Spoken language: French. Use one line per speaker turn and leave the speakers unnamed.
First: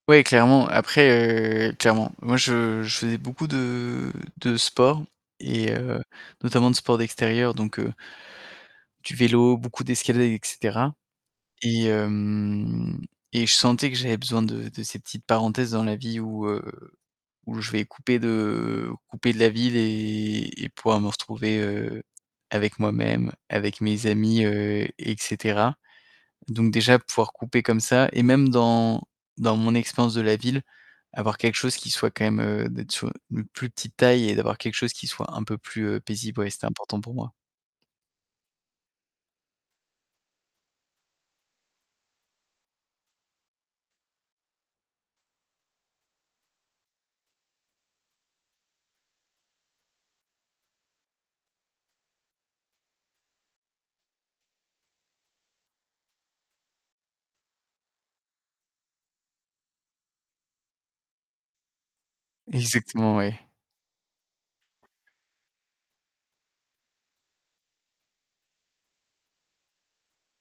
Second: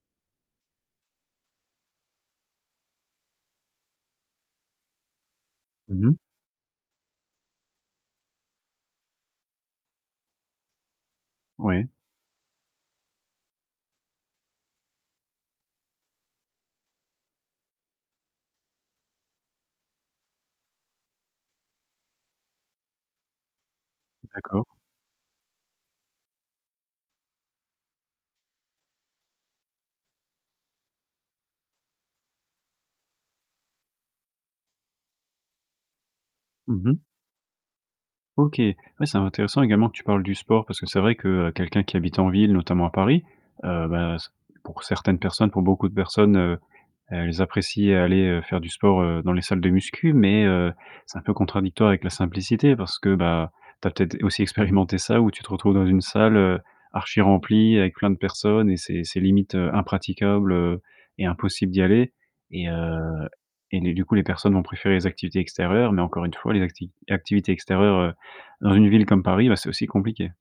Oui, clairement. Après, heu, clairement. Moi, je je faisais beaucoup de de sport et heu,
Mmh mh.
notamment, de sport d'extérieur, donc heu du vélo, beaucoup d'escalade, et cetera, et
Ouais.
hem, et je sentais que j'avais besoin de de ces petites parenthèses dans la vie où, heu, où je vais couper de couper de la ville et et pouvoir me retrouver, heu, avec moi-même, avec mes amis,
D'accord.
heu, et cetera. Donc déjà, pouvoir couper comme ça et même dans dans mon expérience de la ville, avoir quelque chose qui soit quand même, heu, d'être sur u une plus petite taille et d'avoir quelque chose qui soit un peu plus, heu, paisible, ouais, c'était
Mmh
important
mh.
pour moi.
OK, oui, c'est intéressant également que tu parles du sport, parce que c'est vrai que, heu, quelqu'un qui habite en ville, notamment à Paris, heu, beh, s pour certaines personnes, pour beaucoup de personnes, heu, elles apprécient aller, heu, faire du sport, heu, dans les salles de muscu mais heu, c'est un peu contradictoire avec la simplicité, parce que, bah, tu as peut-être aussi expérimenté ça, où tu te retrouves dans une salle, heu, archi-remplie avec plein de personnes et c'est c'est limite, heu, impraticable, heu, et impossible d'y aller et
Exactement,
heu,
oui.
et les du coup, les personnes vont préférer les activités extérieures mais encore une fois, les acti activités extérieures, heu, dans une ville comme Paris, bah, c'est aussi compliqué.